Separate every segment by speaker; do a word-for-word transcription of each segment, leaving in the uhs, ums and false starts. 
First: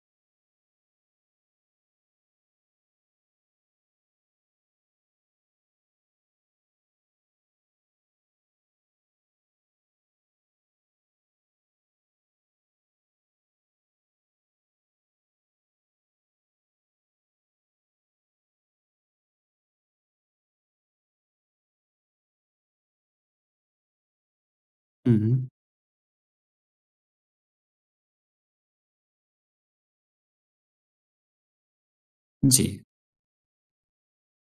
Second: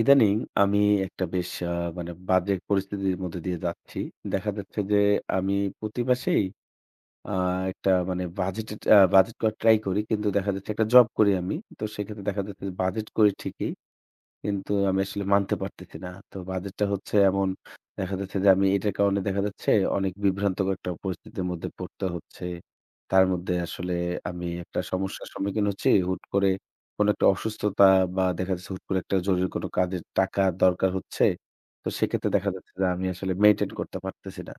Speaker 1: ইদানিং আমি একটা বেশ আ মানে বাজে পরিস্থিতির মধ্যে দিয়ে যাচ্ছি। দেখা যাচ্ছে যে আমি প্রতি মাসেই আ একটা মানে বাজেটের বাজেট করার ট্রাই করি। কিন্তু দেখা যাচ্ছে একটা জব করি আমি। তো সেক্ষেত্রে দেখা যাচ্ছে যে বাজেট করি ঠিকই। কিন্তু আমি আসলে মানতে পারতেছি না। তো বাজেট টা হচ্ছে এমন দেখা যাচ্ছে যে আমি এটার কারণে দেখা যাচ্ছে অনেক বিভ্রান্তকর একটা পরিস্থিতির মধ্যে পড়তে হচ্ছে। তার মধ্যে আসলে আমি একটা সমস্যার
Speaker 2: উহু।
Speaker 1: সম্মুখীন হচ্ছি। হুট করে কোন একটা অসুস্থতা বা দেখা যাচ্ছে হুট করে একটা জরুরি কাজের টাকা দরকার হচ্ছে। তো সেক্ষেত্রে দেখা যাচ্ছে
Speaker 2: জি।
Speaker 1: যে আমি আসলে মেইনটেইন করতে পারতেছি না।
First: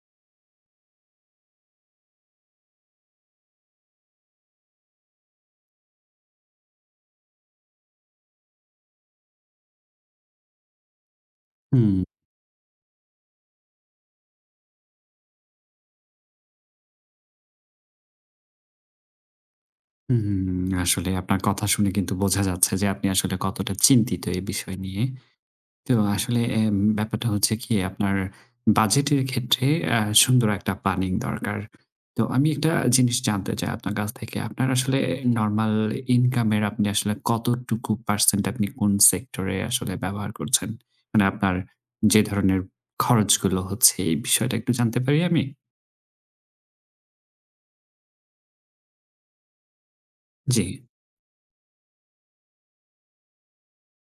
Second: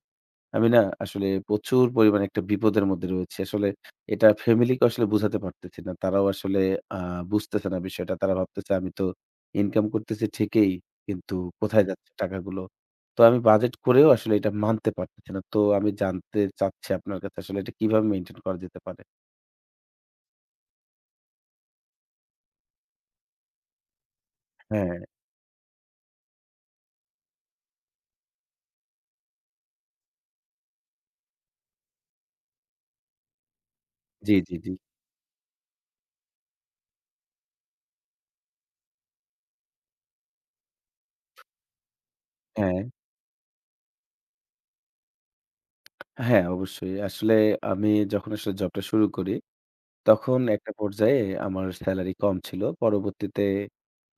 Speaker 1: আমি না আসলে প্রচুর পরিমাণে একটা বিপদের মধ্যে রয়েছি। আসলে এটা ফ্যামিলি কে আসলে বুঝাতে পারতেছি না। তারাও আসলে আ বুঝতেছে না বিষয়টা। তারা ভাবতেছে আমি তো ইনকাম করতেছি ঠিকই। কিন্তু কোথায়
Speaker 2: হু।
Speaker 1: যাচ্ছে টাকাগুলো। তো আমি বাজেট করেও আসলে এটা মানতে পারতেছি না। তো আমি জানতে চাচ্ছি আপনার কাছে আসলে এটা কিভাবে মেইনটেইন করা যেতে পারে।
Speaker 2: উহু। আসলে আপনার কথা শুনে কিন্তু বোঝা যাচ্ছে যে আপনি আসলে কতটা চিন্তিত এই বিষয় নিয়ে।
Speaker 1: হ্যাঁ।
Speaker 2: তো আসলে এ ব্যাপারটা হচ্ছে কি আপনার বাজেটের ক্ষেত্রে আ সুন্দর একটা প্ল্যানিং দরকার। তো আমি একটা জিনিস জানতে চাই আপনার কাছ
Speaker 1: জি,
Speaker 2: থেকে।
Speaker 1: জি,
Speaker 2: আপনার
Speaker 1: জি।
Speaker 2: আসলে নরমাল ইনকামের আপনি আসলে কতটুকু পারসেন্ট আপনি কোন সেক্টরে আসলে ব্যবহার করছেন? মানে আপনার যে ধরনের
Speaker 1: হ্যাঁ।
Speaker 2: খরচগুলো হচ্ছে এই বিষয়টা একটু জানতে পারি আমি?
Speaker 1: হ্যাঁ, অবশ্যই। আসলে আমি যখন আসলে জবটা শুরু করি, তখন একটা
Speaker 2: জ্বী।
Speaker 1: পর্যায়ে আমার স্যালারি কম ছিল। পরবর্তীতে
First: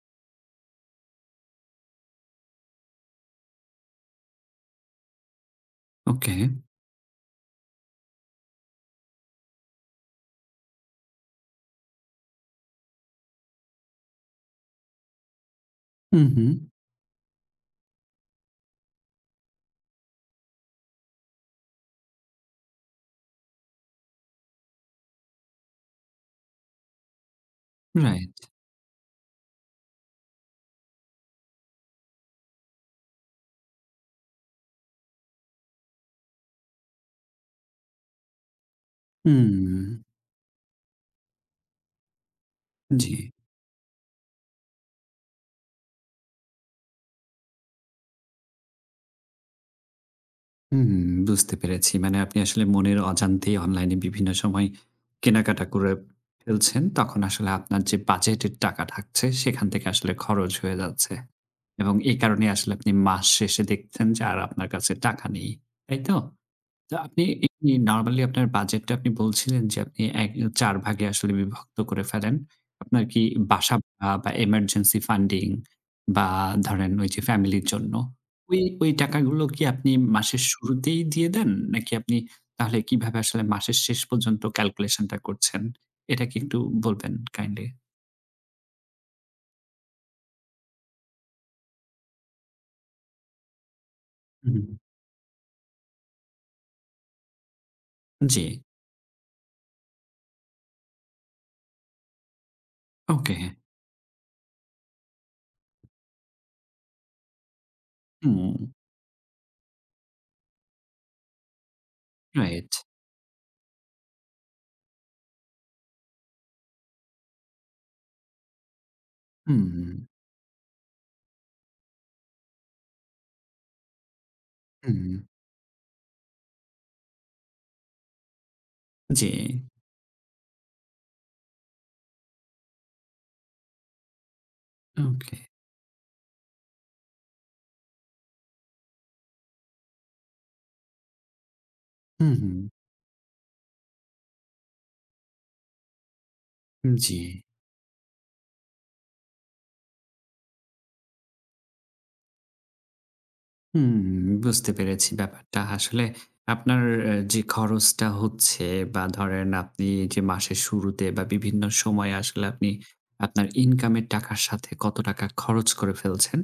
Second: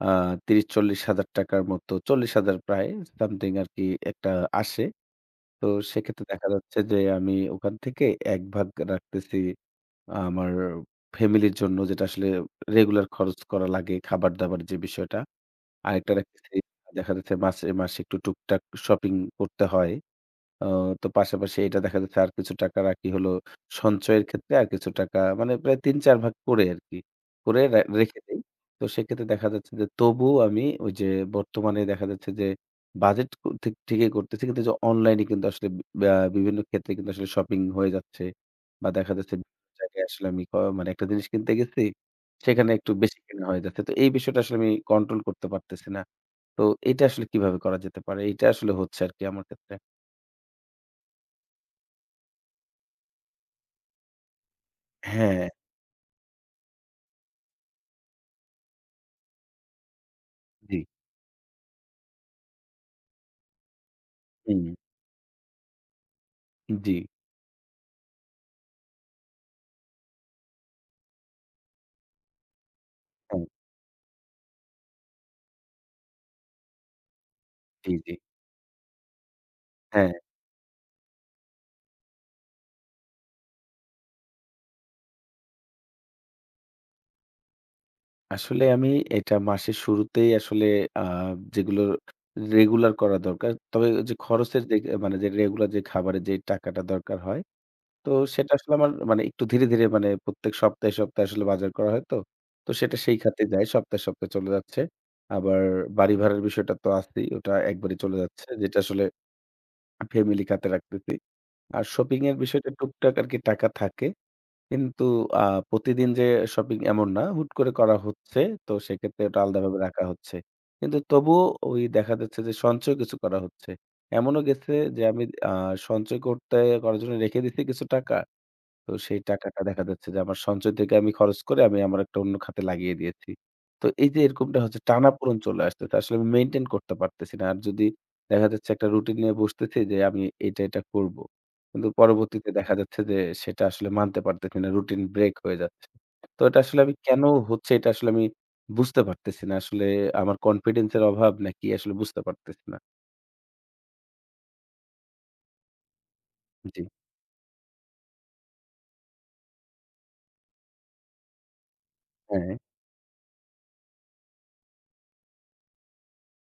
Speaker 1: আ ত্রিশ-চল্লিশ হাজার টাকা র মতো চল্লিশ হাজার প্রায় something সমথিং আরকি একটা আসে। তো সেক্ষেত্রে
Speaker 2: ওকে।
Speaker 1: দেখা যাচ্ছে যে, আমি ওখান থেকে একভাগ রাখতেছি আ আমার ফ্যামিলির জন্য। যেটা আসলে রেগুলার খরচ করা লাগে। খাবার-দাবার যে বিষয়টা। আরেকটা
Speaker 2: হু, হু।
Speaker 1: রাখতেছি, দেখা যাচ্ছে মাসে মাসে একটু টুকটাক শপিং করতে হয়। ও তো পাশাপাশি এটা দেখা যাচ্ছে আর কিছু টাকা রাখি হলো সঞ্চয়ের ক্ষেত্রে। আর কিছু টাকা মানে প্রায় তিন, চার ভাগ করে আরকি করে রা রেখে
Speaker 2: রাইট।
Speaker 1: দেই। তো সেক্ষেত্রে দেখা যাচ্ছে যে, তবুও আমি ঐযে বর্তমানে দেখা যাচ্ছে যে বাজেট ঠি ঠিকই করতেছি। কিন্তু অনলাইনে কিন্তু আসলে বা বিভিন্ন ক্ষেত্রে কিন্তু আসলে শপিং হয়ে যাচ্ছে বা, দেখা যাচ্ছে বিভিন্ন
Speaker 2: হুম।
Speaker 1: জায়গায় আসলে আমি ক মানে একটা জিনিস কিনতে গেছি, সেখানে একটু বেশি
Speaker 2: জ্বী।
Speaker 1: কেনা হয়ে যাচ্ছে। তো এই বিষয়টা আসলে আমি কন্ট্রোল করতে পারতেছি না। তো এটা আসলে কিভাবে করা যেতে পারে? এইটা আসলে হচ্ছে আরকি আমার ক্ষেত্রে।
Speaker 2: উম, বুঝতে পেরেছি। মানে আপনি আসলে মনের অজান্তেই অনলাইনে বিভিন্ন সময়
Speaker 1: হ্যাঁ।
Speaker 2: কেনাকাটা করে ফেলছেন। তখন আসলে আপনার যে বাজেটের টাকা থাকছে। সেখান থেকে আসলে খরচ হয়ে
Speaker 1: জ্বী।
Speaker 2: যাচ্ছে। এবং এই কারণেই আসলে আপনি মাস শেষে দেখছেন যে আর আপনার
Speaker 1: হুম
Speaker 2: কাছে টাকা নেই। তাই তো? তো
Speaker 1: জ্বী।
Speaker 2: আপনি এমনি নরমালি আপনার বাজেটটা আপনি বলছিলেন। যে আপনি এ চার ভাগে আসলে বিভক্ত করে ফেলেন। আপনার কি
Speaker 1: হুম
Speaker 2: বাসা বা, এব emergency funding বা, ধরেন ওইযে ফ্যামিলির
Speaker 1: জ্বী,
Speaker 2: জন্য।
Speaker 1: জ্বী।
Speaker 2: ওই ওই টাকাগুলো কি আপনি
Speaker 1: হ্যাঁ।
Speaker 2: মাসের শুরুতেই দিয়ে দেন? নাকি আপনি তাহলে কিভাবে আসলে মাসের শেষ পর্যন্ত ক্যালকুলেশনটা করছেন? এটা কি একটু বলবেন কাইন্ডলি?
Speaker 1: আসলে আমি এটা মাসের শুরুতেই আসলে আ যেগুলো রেগুলার করা দরকার। তবে যে খরচের
Speaker 2: হুম।
Speaker 1: যেগ মানে যে রেগুলার যে খাবারের যে টাকাটা দরকার হয়। তো
Speaker 2: জ্বী।
Speaker 1: সেটা আসলে আমার মানে একটু ধীরে, ধীরে, মানে প্রত্যেক সপ্তাহে, সপ্তাহে, আসলে বাজার করা হয় তো। তো সেটা সেই
Speaker 2: ওকে
Speaker 1: খাতে
Speaker 2: হ্যাঁ।
Speaker 1: যায়। সপ্তাহে, সপ্তাহে, চলে যাচ্ছে। আবার বাড়ি ভাড়ার বিষয়টা তো আছেই ওটা একবারে চলে যাচ্ছে।
Speaker 2: হুম।
Speaker 1: যেটা আসলে ফ্যামিলি কাতে রাখতেতি। আর শপিং এর বিষয়টা
Speaker 2: রাইট।
Speaker 1: টুকটাক আরকি টাকা থাকে। কিন্তু আ প্রতিদিন যে শপিং এমন না হুট করে করা হচ্ছে। তো সেক্ষেত্রে ওটা আলাদাভাবে রাখা
Speaker 2: হুম।
Speaker 1: হচ্ছে। কিন্তু তবুও ঐদেখা যাচ্ছে যে সঞ্চয় কিছু করা হচ্ছে। এমনও গেছে যে
Speaker 2: হুম।
Speaker 1: আমি আ সঞ্চয় করতে করার জন্য রেখে দিয়েছি কিছু টাকা। তো সেই
Speaker 2: জ্বী।
Speaker 1: টাকাটা দেখা যাচ্ছে যে আমার সঞ্চয় থেকে আমি খরচ করে আমি আমার একটা অন্য খাতে লাগিয়ে দিয়েছি। তো এই যে এরকমটা হচ্ছে টানা-পোড়ণ
Speaker 2: ওকে।
Speaker 1: চলে আসতেছে। আসলে আমি মেইনটেইন করতে পারতেছি না। আর যদি দেখা যাচ্ছে, একটা রুটিন নিয়ে বসতেছি যে আমি এটা, এটা, করবো। কিন্তু
Speaker 2: হু,
Speaker 1: পরবর্তীতে
Speaker 2: হু।
Speaker 1: দেখা যাচ্ছে যে, সেটা আসলে মানতে পারতেছি না। রুটিন ব্রেক হয়ে যাচ্ছে। তো এটা আসলে আমি
Speaker 2: উম জ্বী।
Speaker 1: কেন হচ্ছে এটা আসলে আমি বুঝতে পারতেছি না। আসলে আমার কনফিডেন্স এর অভাব নাকি আসলে বুঝতে পারতেছি না।
Speaker 2: হুম, বুঝতে পেরেছি ব্যাপারটা। আসলে আপনার
Speaker 1: জ্বী।
Speaker 2: যে খরচটা হচ্ছে বা ধরেন আপনি যে মাসের শুরুতে বা বিভিন্ন সময়ে আসলে
Speaker 1: হ্যাঁ।
Speaker 2: আপনি আপনার ইনকামের টাকার সাথে কত টাকা খরচ করে ফেলছেন।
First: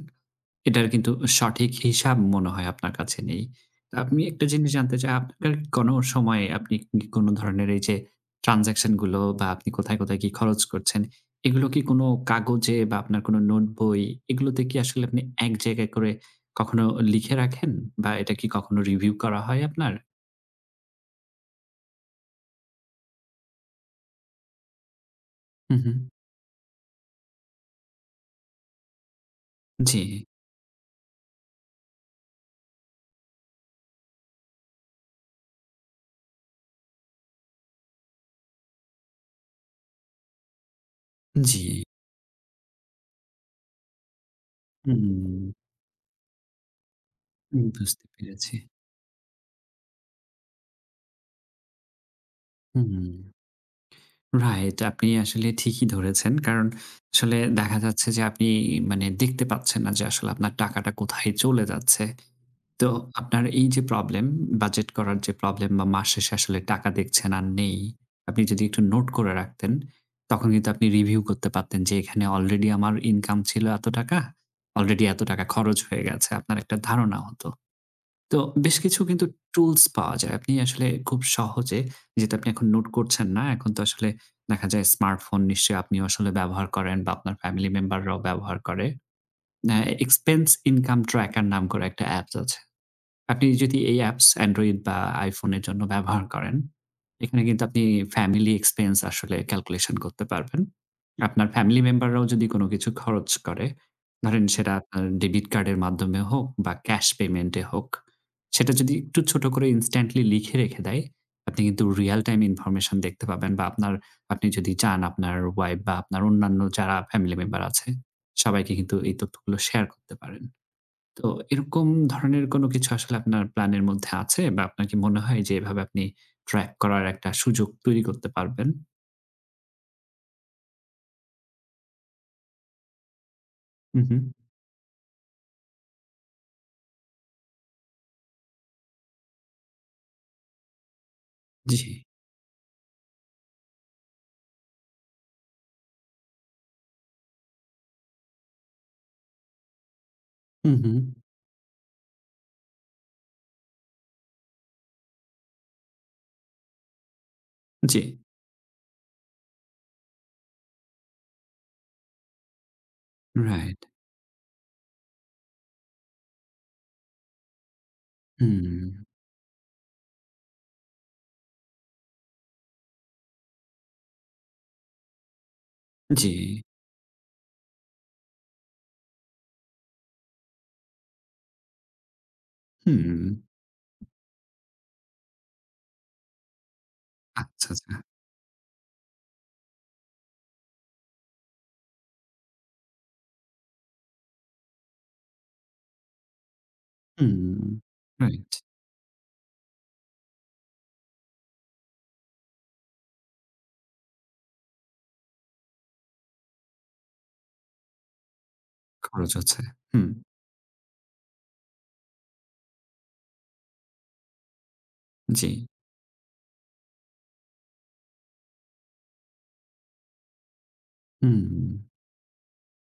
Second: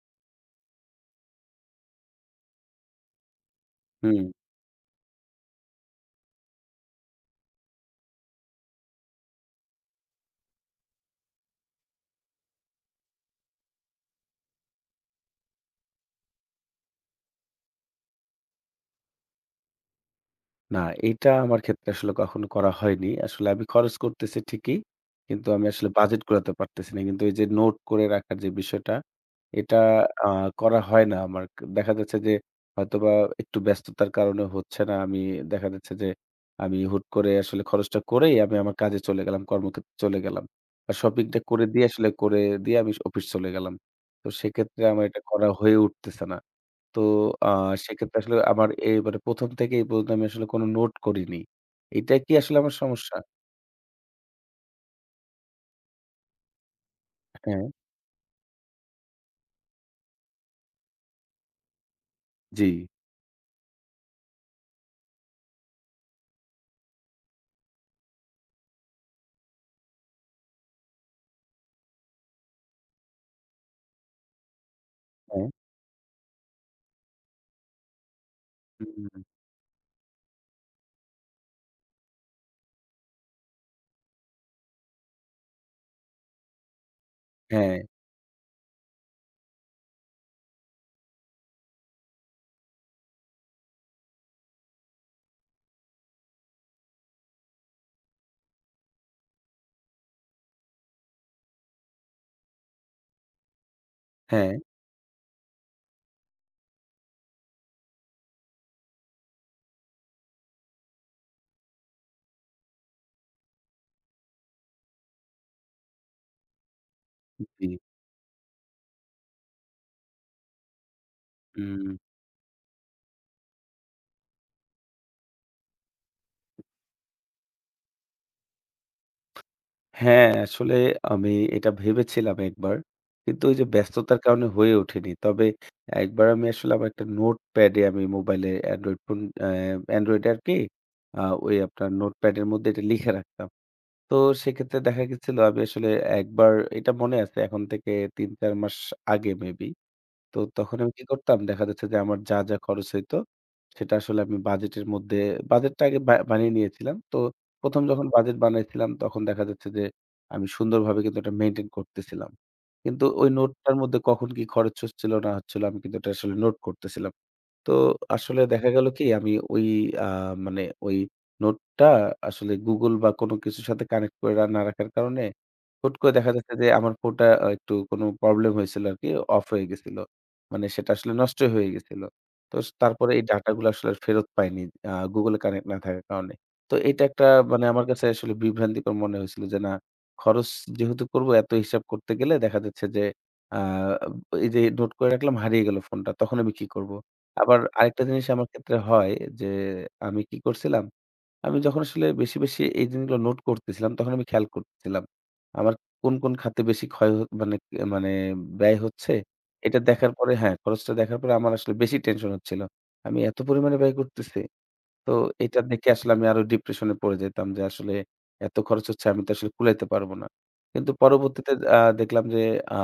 Speaker 2: এটার কিন্তু সঠিক হিসাব মনে হয় আপনার কাছে নেই। তো আপনি
Speaker 1: হু।
Speaker 2: একটা জিনিস জানতে চাই আপনার কোন সময় আপনি কি কোন ধরনের এই যে ট্রান্সেকশন গুলো বা আপনি কোথায়, কোথায় কি খরচ করছেন এগুলো কি কোন কাগজে বা আপনার কোনো নোটবই এগুলোতে কি আসলে আপনি এক জায়গায় করে কখনো লিখে রাখেন বা এটা কি কখনো রিভিউ করা হয় আপনার?
Speaker 1: না, এটা আমার ক্ষেত্রে আসলে কখনো করা হয়নি। আসলে আমি খরচ করতেছি ঠিকই। কিন্তু আমি
Speaker 2: হু,
Speaker 1: আসলে
Speaker 2: হু।
Speaker 1: বাজেট কুলাতে পারতেছি না। কিন্তু এই যে নোট করে রাখার যে বিষয়টা এটা
Speaker 2: জ্বি।
Speaker 1: আ করা হয় না আমার। দেখা যাচ্ছে যে হয়তোবা একটু ব্যস্ততার কারণে হচ্ছে না। আমি দেখা যাচ্ছে যে আমি হুট করে আসলে খরচটা করেই আমি আমার কাজে চলে গেলাম। কর্মক্ষেত্রে চলে গেলাম। আর শপিং টা করে
Speaker 2: জ্বি।
Speaker 1: দিয়ে আসলে করে দিয়ে আমি অফিস চলে গেলাম। তো সেক্ষেত্রে আমার এটা করা
Speaker 2: হুম।
Speaker 1: হয়ে উঠতেছে না। তো আ
Speaker 2: উম বুঝতে
Speaker 1: সেক্ষেত্রে আসলে
Speaker 2: পেরেছি।
Speaker 1: আমার এবারে প্রথম থেকেই এই পর্যন্ত আমি আসলে কোন নোট করিনি। এটা কি আসলে আমার সমস্যা?
Speaker 2: হুম। রাইট। আপনি আসলে ঠিকই ধরেছেন। কারণ আসলে
Speaker 1: হ্যাঁ।
Speaker 2: দেখা যাচ্ছে যে আপনি মানে দেখতে পাচ্ছেন না যে আসলে আপনার টাকাটা কোথায় চলে যাচ্ছে।
Speaker 1: জ্বি।
Speaker 2: তো আপনার এই যে প্রবলেম বাজেট করার যে প্রবলেম বা মাস শেষে আসলে টাকা দেখছেন আর নেই। আপনি যদি একটু নোট করে রাখতেন তখন কিন্তু আপনি রিভিউ করতে পারতেন যে এখানে আলরেডি আমার ইনকাম ছিল এত টাকা। অলরেডি এত টাকা
Speaker 1: হ্যাঁ।
Speaker 2: খরচ হয়ে গেছে। আপনার একটা ধারণা হত। তো বেশ
Speaker 1: হুম,
Speaker 2: কিছু
Speaker 1: হুম।
Speaker 2: কিন্তু টুলস পাওয়া যায়। আপনি আসলে খুব সহজে যেহেতু আপনি নোট করছেন না। এখন তো আসলে দেখা যায় স্মার্টফোন নিশ্চয়ই আপনি আসলে ব্যবহার করেন বা আপনার ফ্যামিলি
Speaker 1: হ্যাঁ।
Speaker 2: মেম্বাররাও ব্যবহার করে। অ্যা এক্সপেন্স ইনকাম ট্র্যাকার নাম করে একটা অ্যাপ আছে। আপনি যদি এই অ্যাপস Android বা iphone এর জন্য ব্যবহার করেন, এখানে কিন্তু আপনি ফ্যামিলি এক্সপেন্স আসলে ক্যালকুলেশন করতে পারবেন। আপনার ফ্যামিলি মেম্বাররাও যদি কোন কিছু খরচ করে, ধরেন
Speaker 1: হ্যাঁ।
Speaker 2: সেটা আপনার ডেবিট কার্ডের মাধ্যমে হোক বা ক্যাশ পেমেন্ট এ হোক সেটা যদি একটু ছোট করে instantly লিখে রেখে দেয়, আপনি কিন্তু রিয়াল টাইম ইনফরমেশন দেখতে পাবেন বা আপনার আপনি যদি চান আপনার ওয়াইফ বা আপনার অন্যান্য যারা ফ্যামিলি
Speaker 1: উ
Speaker 2: মেম্বার
Speaker 1: জী।
Speaker 2: আছে সবাইকে কিন্তু এই তথ্যগুলো শেয়ার করতে পারেন। তো এরকম
Speaker 1: হুম।
Speaker 2: ধরনের কোন কিছু আসলে আপনার প্ল্যানের মধ্যে আছে বা আপনার কি মনে হয় যে এভাবে আপনি ট্র্যাক করার একটা সুযোগ তৈরি করতে পারবেন?
Speaker 1: হ্যাঁ, আসলে আমি এটা ভেবেছিলাম একবার। কিন্তু ওই যে
Speaker 2: হু,
Speaker 1: ব্যস্ততার
Speaker 2: হু।
Speaker 1: কারণে হয়ে ওঠেনি। তবে একবার আমি আসলে আমার একটা নোটপ্যাডে আমি মোবাইলে এন্ড্রয়েড ফোন অ্যা এন্ড্রয়েডে আরকি আ ওই আপনার
Speaker 2: জি।
Speaker 1: নোটপ্যাডের মধ্যে এটা লিখে রাখতাম। তো সেক্ষেত্রে দেখা গেছিল আমি আসলে একবার এটা মনে আছে এখন থেকে তিন-চার মাস আগে মে বি। তো
Speaker 2: হুম,
Speaker 1: তখন আমি
Speaker 2: হুম।
Speaker 1: কি করতাম দেখা যাচ্ছে, যে আমার যা, যা, খরচ হইতো সেটা আসলে আমি বাজেটের মধ্যে বাজেট টা আগে বা বানিয়ে নিয়েছিলাম। তো প্রথম
Speaker 2: জি।
Speaker 1: যখন বাজেট বানিয়েছিলাম তখন দেখা যাচ্ছে যে, আমি সুন্দরভাবে কিন্তু এটা মেইনটেইন করতেছিলাম। কিন্তু ঐ নোট টার
Speaker 2: রাইট।
Speaker 1: মধ্যে কখন কি খরচ হচ্ছিল না হচ্ছিল আমি কিন্তু ওটা আসলে নোট করতেছিলাম। তো আসলে দেখা গেল
Speaker 2: হুম।
Speaker 1: কি? আমি ঐ আ মানে ঐ নোটটা আসলে Google বা কোন কিছুর সাথে কানেক্ট করে রা না রাখার কারণে, হুট করে দেখা যাচ্ছে
Speaker 2: জি।
Speaker 1: যে আমার ফোনটা একটু কোন প্রবলেম হয়েছিল আরকি অফ হয়ে গেছিল। মানে সেটা আসলে নষ্টই হয়ে গিয়েছিল। তো স তারপরে এই
Speaker 2: হুম।
Speaker 1: ডাটা গুলো আসলে ফেরত পায়নি। আ Google Connect না থাকার কারণে। তো এটা একটা মানে
Speaker 2: আচ্ছা,
Speaker 1: আমার
Speaker 2: আচ্ছা।
Speaker 1: কাছে আসলে বিভ্রান্তিকর মনে হয়েছিল। যে না খরচ যেহেতু করব এত হিসাব করতে গেলে দেখা যাচ্ছে যে আব এই যে নোট করে রাখলাম হারিয়ে গেলো ফোনটা। তখন আমি কি করবো? আবার
Speaker 2: হুম,
Speaker 1: আরেকটা জিনিস আমার
Speaker 2: আচ্ছা।
Speaker 1: ক্ষেত্রে হয়। যে আমি কি করছিলাম আমি যখন আসলে বেশি, বেশি, এই জিনিসগুলো নোট করতেছিলাম তখন আমি খেয়াল কর ছিলাম। আমার কোন, কোন, খাতে বেশি ক্ষয় মানে মানে, ব্যয় হচ্ছে
Speaker 2: খরচ আছে।
Speaker 1: এটা
Speaker 2: হুম।
Speaker 1: দেখার পরে হ্যাঁ খরচটা দেখার পরে আমার আসলে বেশি টেনশন হচ্ছিল। আমি এত পরিমাণে ব্যয় করতেছি। তো এটা
Speaker 2: জি।
Speaker 1: দেখে আসলে আমি আরো ডিপ্রেশন এ পড়ে যেতাম যে আসলে এত খরচ হচ্ছে আমি তো আসলে কুলাইতে পারব না। কিন্তু পরবর্তীতে আ
Speaker 2: হুম।
Speaker 1: দেখলাম যে আ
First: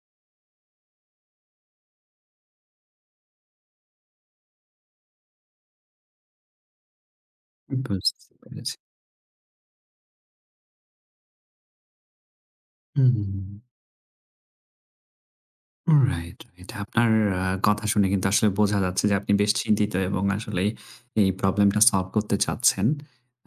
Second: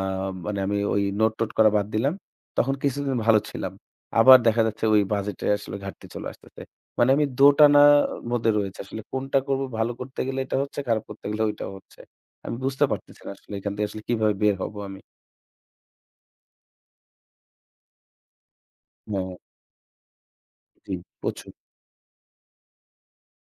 Speaker 1: মানে আমি ওই নোট-টোট করা বাদ দিলাম। তখন কিছুদিন ভালো ছিলাম। আবার দেখা যাচ্ছে ওই বাজেট এ আসলে ঘাটতি চলে আসতেছে। মানে আমি দো টানা
Speaker 2: বুঝতে
Speaker 1: মধ্যে
Speaker 2: পেরেছি।
Speaker 1: রয়েছি। আসলে কোনটা করব ভালো করতে গেলে এটা হচ্ছে, খারাপ করতে গেলে ঐটা হচ্ছে। আমি বুঝতে
Speaker 2: হু,
Speaker 1: পারতেছি
Speaker 2: হু,
Speaker 1: না
Speaker 2: হু,
Speaker 1: আসলে
Speaker 2: হু।
Speaker 1: এখান থেকে আসলে কিভাবে বের হবো আমি?
Speaker 2: রাইট এটা আপনার আ কথা শুনে কিন্তু আসলে বোঝা যাচ্ছে যে আপনি
Speaker 1: ম
Speaker 2: বেশ চিন্তিত এবং আসলে
Speaker 1: জি,
Speaker 2: এই
Speaker 1: বুঝছি।
Speaker 2: প্রবলেমটা সলভ করতে চাচ্ছেন।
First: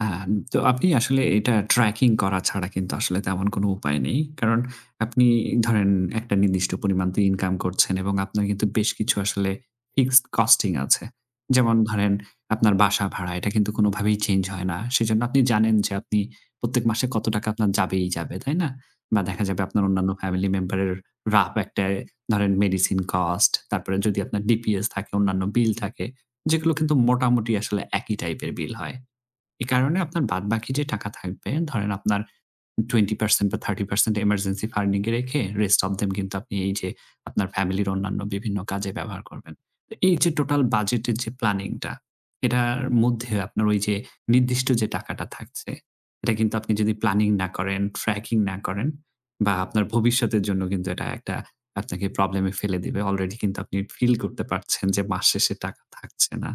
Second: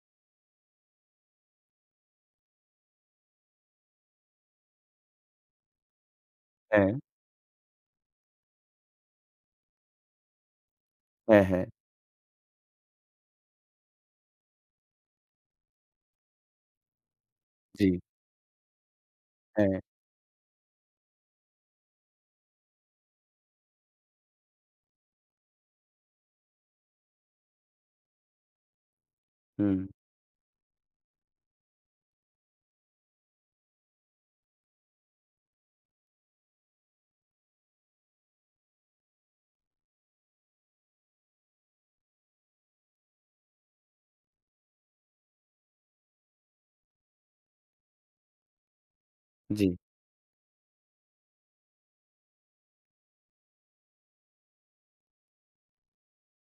Speaker 2: আ তো আপনি আসলে এটা ট্র্যাকিং করা ছাড়া কিন্তু আসলে তেমন কোন উপায় নেই। কারণ আপনি ধরেন একটা নির্দিষ্ট
Speaker 1: হ্যাঁ।
Speaker 2: পরিমাণ তো ইনকাম করছেন এবং আপনার কিন্তু বেশ কিছু আসলে ফিক্সড কস্টিং আছে।
Speaker 1: হ্যাঁ, হ্যাঁ।
Speaker 2: যেমন ধরেন আপনার বাসা ভাড়া এটা কিন্তু কোনভাবেই চেঞ্জ হয় না। সেজন্য আপনি জানেন যে আপনি প্রত্যেক মাসে কত টাকা আপনার
Speaker 1: জি।
Speaker 2: যাবেই যাবে, তাই না? বা দেখা যাবে
Speaker 1: হ্যাঁ।
Speaker 2: আপনার অন্যান্য ফ্যামিলি মেম্বারের rough একটা ধরেন মেডিসিন কস্ট তারপরে যদি আপনার DPS থাকে অন্যান্য বিল থাকে যেগুলো কিন্তু মোটামুটি আসলে একই টাইপের বিল হয়। এই
Speaker 1: হুম।
Speaker 2: কারণে আপনার বাদ বাকি যে টাকা থাকবে, ধরেন আপনার Twenty percent বা Thirty percent এমার্জেন্সি ফান্ডিং এ রেখে rest of them কিন্তু আপনি এই যে আপনার ফ্যামিলির অন্যান্য বিভিন্ন কাজে ব্যবহার করবেন। এই যে টোটাল বাজেটের যে প্ল্যানিংটা এটার মধ্যে আপনার ওই যে নির্দিষ্ট যে টাকাটা থাকছে, এটা কিন্তু আপনি যদি প্ল্যানিং না করেন, ট্র্যাকিং না করেন বা
Speaker 1: জি।
Speaker 2: আপনার ভবিষ্যতের জন্য কিন্তু এটা একটা আপনাকে প্রবলেমে ফেলে দিবে। অলরেডি কিন্তু আপনি ফিল করতে পারছেন যে মাস শেষে টাকা থাকছে না।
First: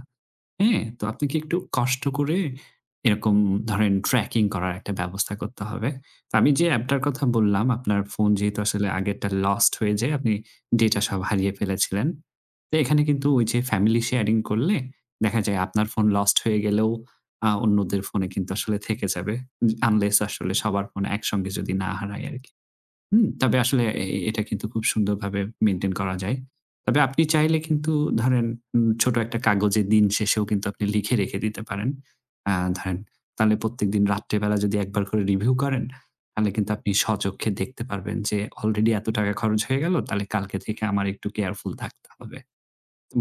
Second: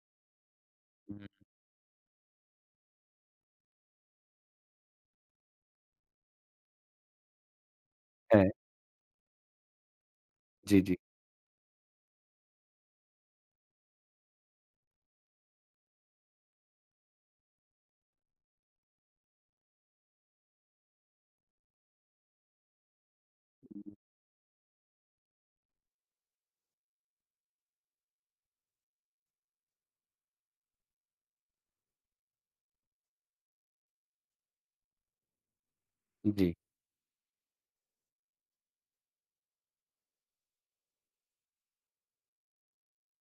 Speaker 2: হ্যাঁ? তো
Speaker 1: হুম।
Speaker 2: আপনি কি একটু কষ্ট করে এরকম ধরেন ট্র্যাকিং করার একটা ব্যবস্থা করতে হবে। তো আমি যে অ্যাপটার কথা বললাম আপনার ফোন
Speaker 1: হ্যাঁ।
Speaker 2: যেহেতু আসলে আগেরটা লস্ট হয়ে যায় আপনি
Speaker 1: জি, জি।
Speaker 2: ডেটা সব হারিয়ে ফেলেছিলেন। তো এখানে কিন্তু ওই যে ফ্যামিলি শেয়ারিং করলে দেখা যায় আপনার ফোন লস্ট হয়ে গেলেও অ্যা অন্যদের ফোনে কিন্তু আসলে থেকে যাবে। উ আনলেস আসলে সবার ফোন একসঙ্গে যদি না হারায় আরকি। হু? তবে আসলে
Speaker 1: হুম।
Speaker 2: এ এটা কিন্তু খুব সুন্দরভাবে মেইনটেইন করা যায়। তবে আপনি চাইলে কিন্তু ধরেন উ ছোট একটা কাগজের দিন শেষেও কিন্তু আপনি লিখে রেখে দিতে পারেন। অ্যা ধরেন তাহলে প্রত্যেকদিন রাত্রিবেলা যদি একবার করে রিভিউ করেন তাহলে
Speaker 1: জি।
Speaker 2: কিন্তু আপনি স্বচক্ষে দেখতে পারবেন যে অলরেডি এত টাকা খরচ হয়ে গেল। তাহলে কালকে থেকে আমার একটু কেয়ারফুল থাকতে হবে।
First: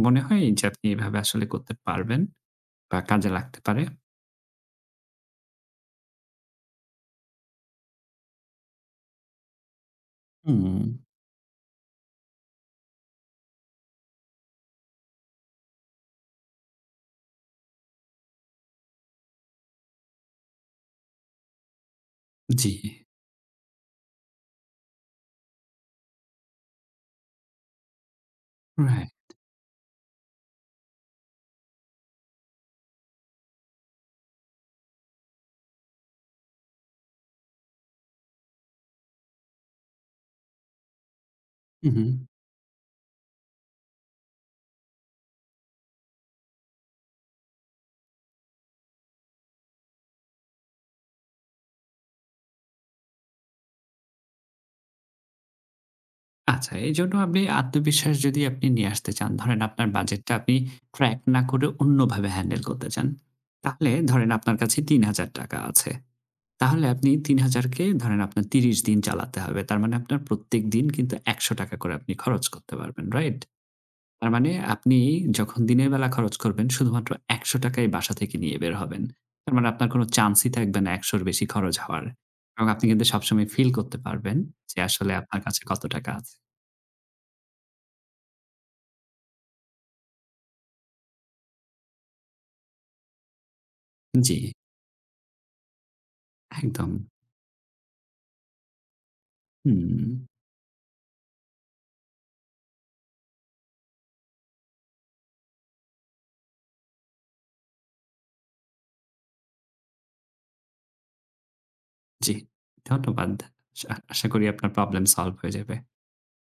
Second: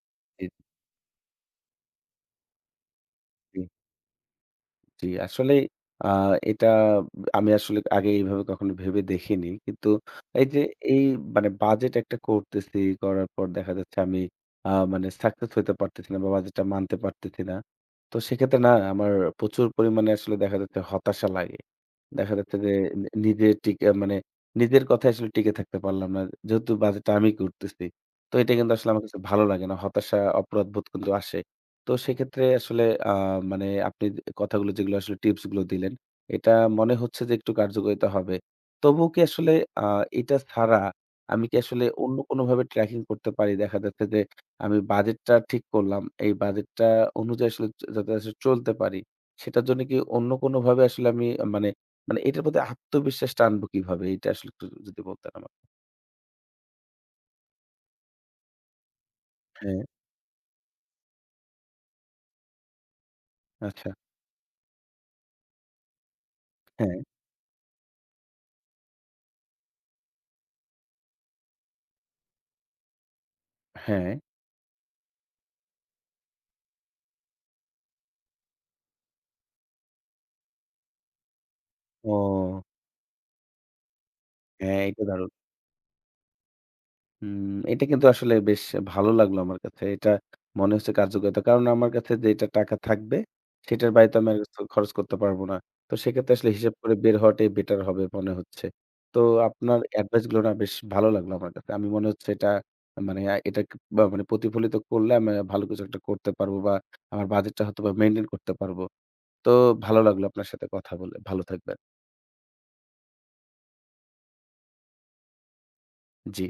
Speaker 2: মনে হয়
Speaker 1: জি।
Speaker 2: এইযে আপনি এভাবে আসলে করতে পারবেন বা কাজে লাগতে
Speaker 1: জি।
Speaker 2: পারে?
Speaker 1: জি। আসলে আ এটা আমি আসলে আগে এইভাবে কখনো ভেবে দেখিনি। কিন্তু এই যে এই
Speaker 2: হুম।
Speaker 1: মানে বাজেট একটা করতেছি করার পর দেখা যাচ্ছে আমি আ মানে সাকসেস হতে পারতেছি না বা বাজেটটা মানতে পারতেছি না। তো সেক্ষেত্রে না আমার প্রচুর পরিমাণে আসলে দেখা যাচ্ছে হতাশা লাগে। দেখা যাচ্ছে
Speaker 2: জি।
Speaker 1: যে, নি নিজের টিকা মানে নিজের কথায় আসলে টিকে থাকতে পারলাম না। যেহেতু বাজেটটা আমি করতেছি। তো এটা কিন্তু আসলে আমার
Speaker 2: রাইট।
Speaker 1: কাছে ভালো লাগে না। হতাশা, অপরাধবোধ কিন্তু আসে। তো সেক্ষেত্রে আসলে অ্যা মানে আপনি কথাগুলো যেগুলো আসলে টিপসগুলো দিলেন, এটা মনে হচ্ছে যে একটু কার্যকরিতা হবে। তবুও কি আসলে আ এটা ছাড়া আমি কি আসলে
Speaker 2: উ
Speaker 1: অন্য
Speaker 2: হু।
Speaker 1: কোনভাবে ট্র্যাকিং করতে পারি? দেখা যাচ্ছে যে, আমি বাজেটটা ঠিক করলাম। এই বাজেটটা অনুযায়ী আসলে যা যাতে আসলে চলতে পারি সেটার জন্য কি অন্য কোনোভাবে আসলে আমি মানে মানে, এটার প্রতি আত্মবিশ্বাসটা আনবো কিভাবে? এটা আসলে একটু যদি বলতেন আমাকে।
Speaker 2: আচ্ছা, এইজন্য আপনি আত্মবিশ্বাস যদি আপনি নিয়ে আসতে চান, ধরেন
Speaker 1: হ্যাঁ।
Speaker 2: আপনার বাজেটটা আপনি ট্র্যাক না করে অন্যভাবে হ্যান্ডেল করতে চান, তাহলে
Speaker 1: আচ্ছা।
Speaker 2: ধরেন আপনার কাছে তিন হাজার টাকা আছে। তাহলে
Speaker 1: হ্যাঁ।
Speaker 2: আপনি তিন হাজার কে ধরেন আপনার ত্রিশ দিন চালাতে হবে। তার মানে আপনার প্রত্যেকদিন কিন্তু একশ টাকা করে আপনি খরচ করতে পারবেন। রাইট?
Speaker 1: হ্যাঁ।
Speaker 2: তার মানে আপনি যখন দিনের বেলা খরচ করবেন শুধুমাত্র একশ টাকা ই বাসা থেকে নিয়ে বের হবেন। তার মানে আপনার কোন চান্সই থাকবে না একশ র বেশি খরচ হওয়ার
Speaker 1: ও!
Speaker 2: এবং আপনি কিন্তু সবসময় ফিল করতে পারবেন যে
Speaker 1: হ্যাঁ, এইটা
Speaker 2: আসলে
Speaker 1: দারুণ!
Speaker 2: আপনার কাছে কত টাকা আছে।
Speaker 1: হু, এটা কিন্তু আসলে বেশ ভালো লাগলো আমার কাছে। এটা মনে হচ্ছে কার্যকারিতা। কারণ আমার কাছে যেইটা টাকা থাকবে, সেটার বাইরে তো আমি আর
Speaker 2: জি।
Speaker 1: কিছু খরচ করতে পারবো না। তো সেক্ষেত্রে আসলে হিসাব করে
Speaker 2: একদম।
Speaker 1: বের হওয়াটাই বেটার হবে মনে হচ্ছে। তো আপনার
Speaker 2: হুম।
Speaker 1: এডভাইসগুলো না বেশ ভালো লাগলো আমার কাছে। আমি মনে হচ্ছে এটা, মানে আ এটা বা মানে প্রতিফলিত করলে আমি ভালো কিছু একটা করতে পারব বা আমার বাজেটটা হয়তোবা মেইনটেইন করতে পারবো। তো ভালো লাগলো আপনার সাথে কথা বলে। ভালো থাকবেন।
Speaker 2: জি, ধন্যবাদ। শা আশা করি আপনার প্রবলেম সলভ হয়ে যাবে।
Speaker 1: জি।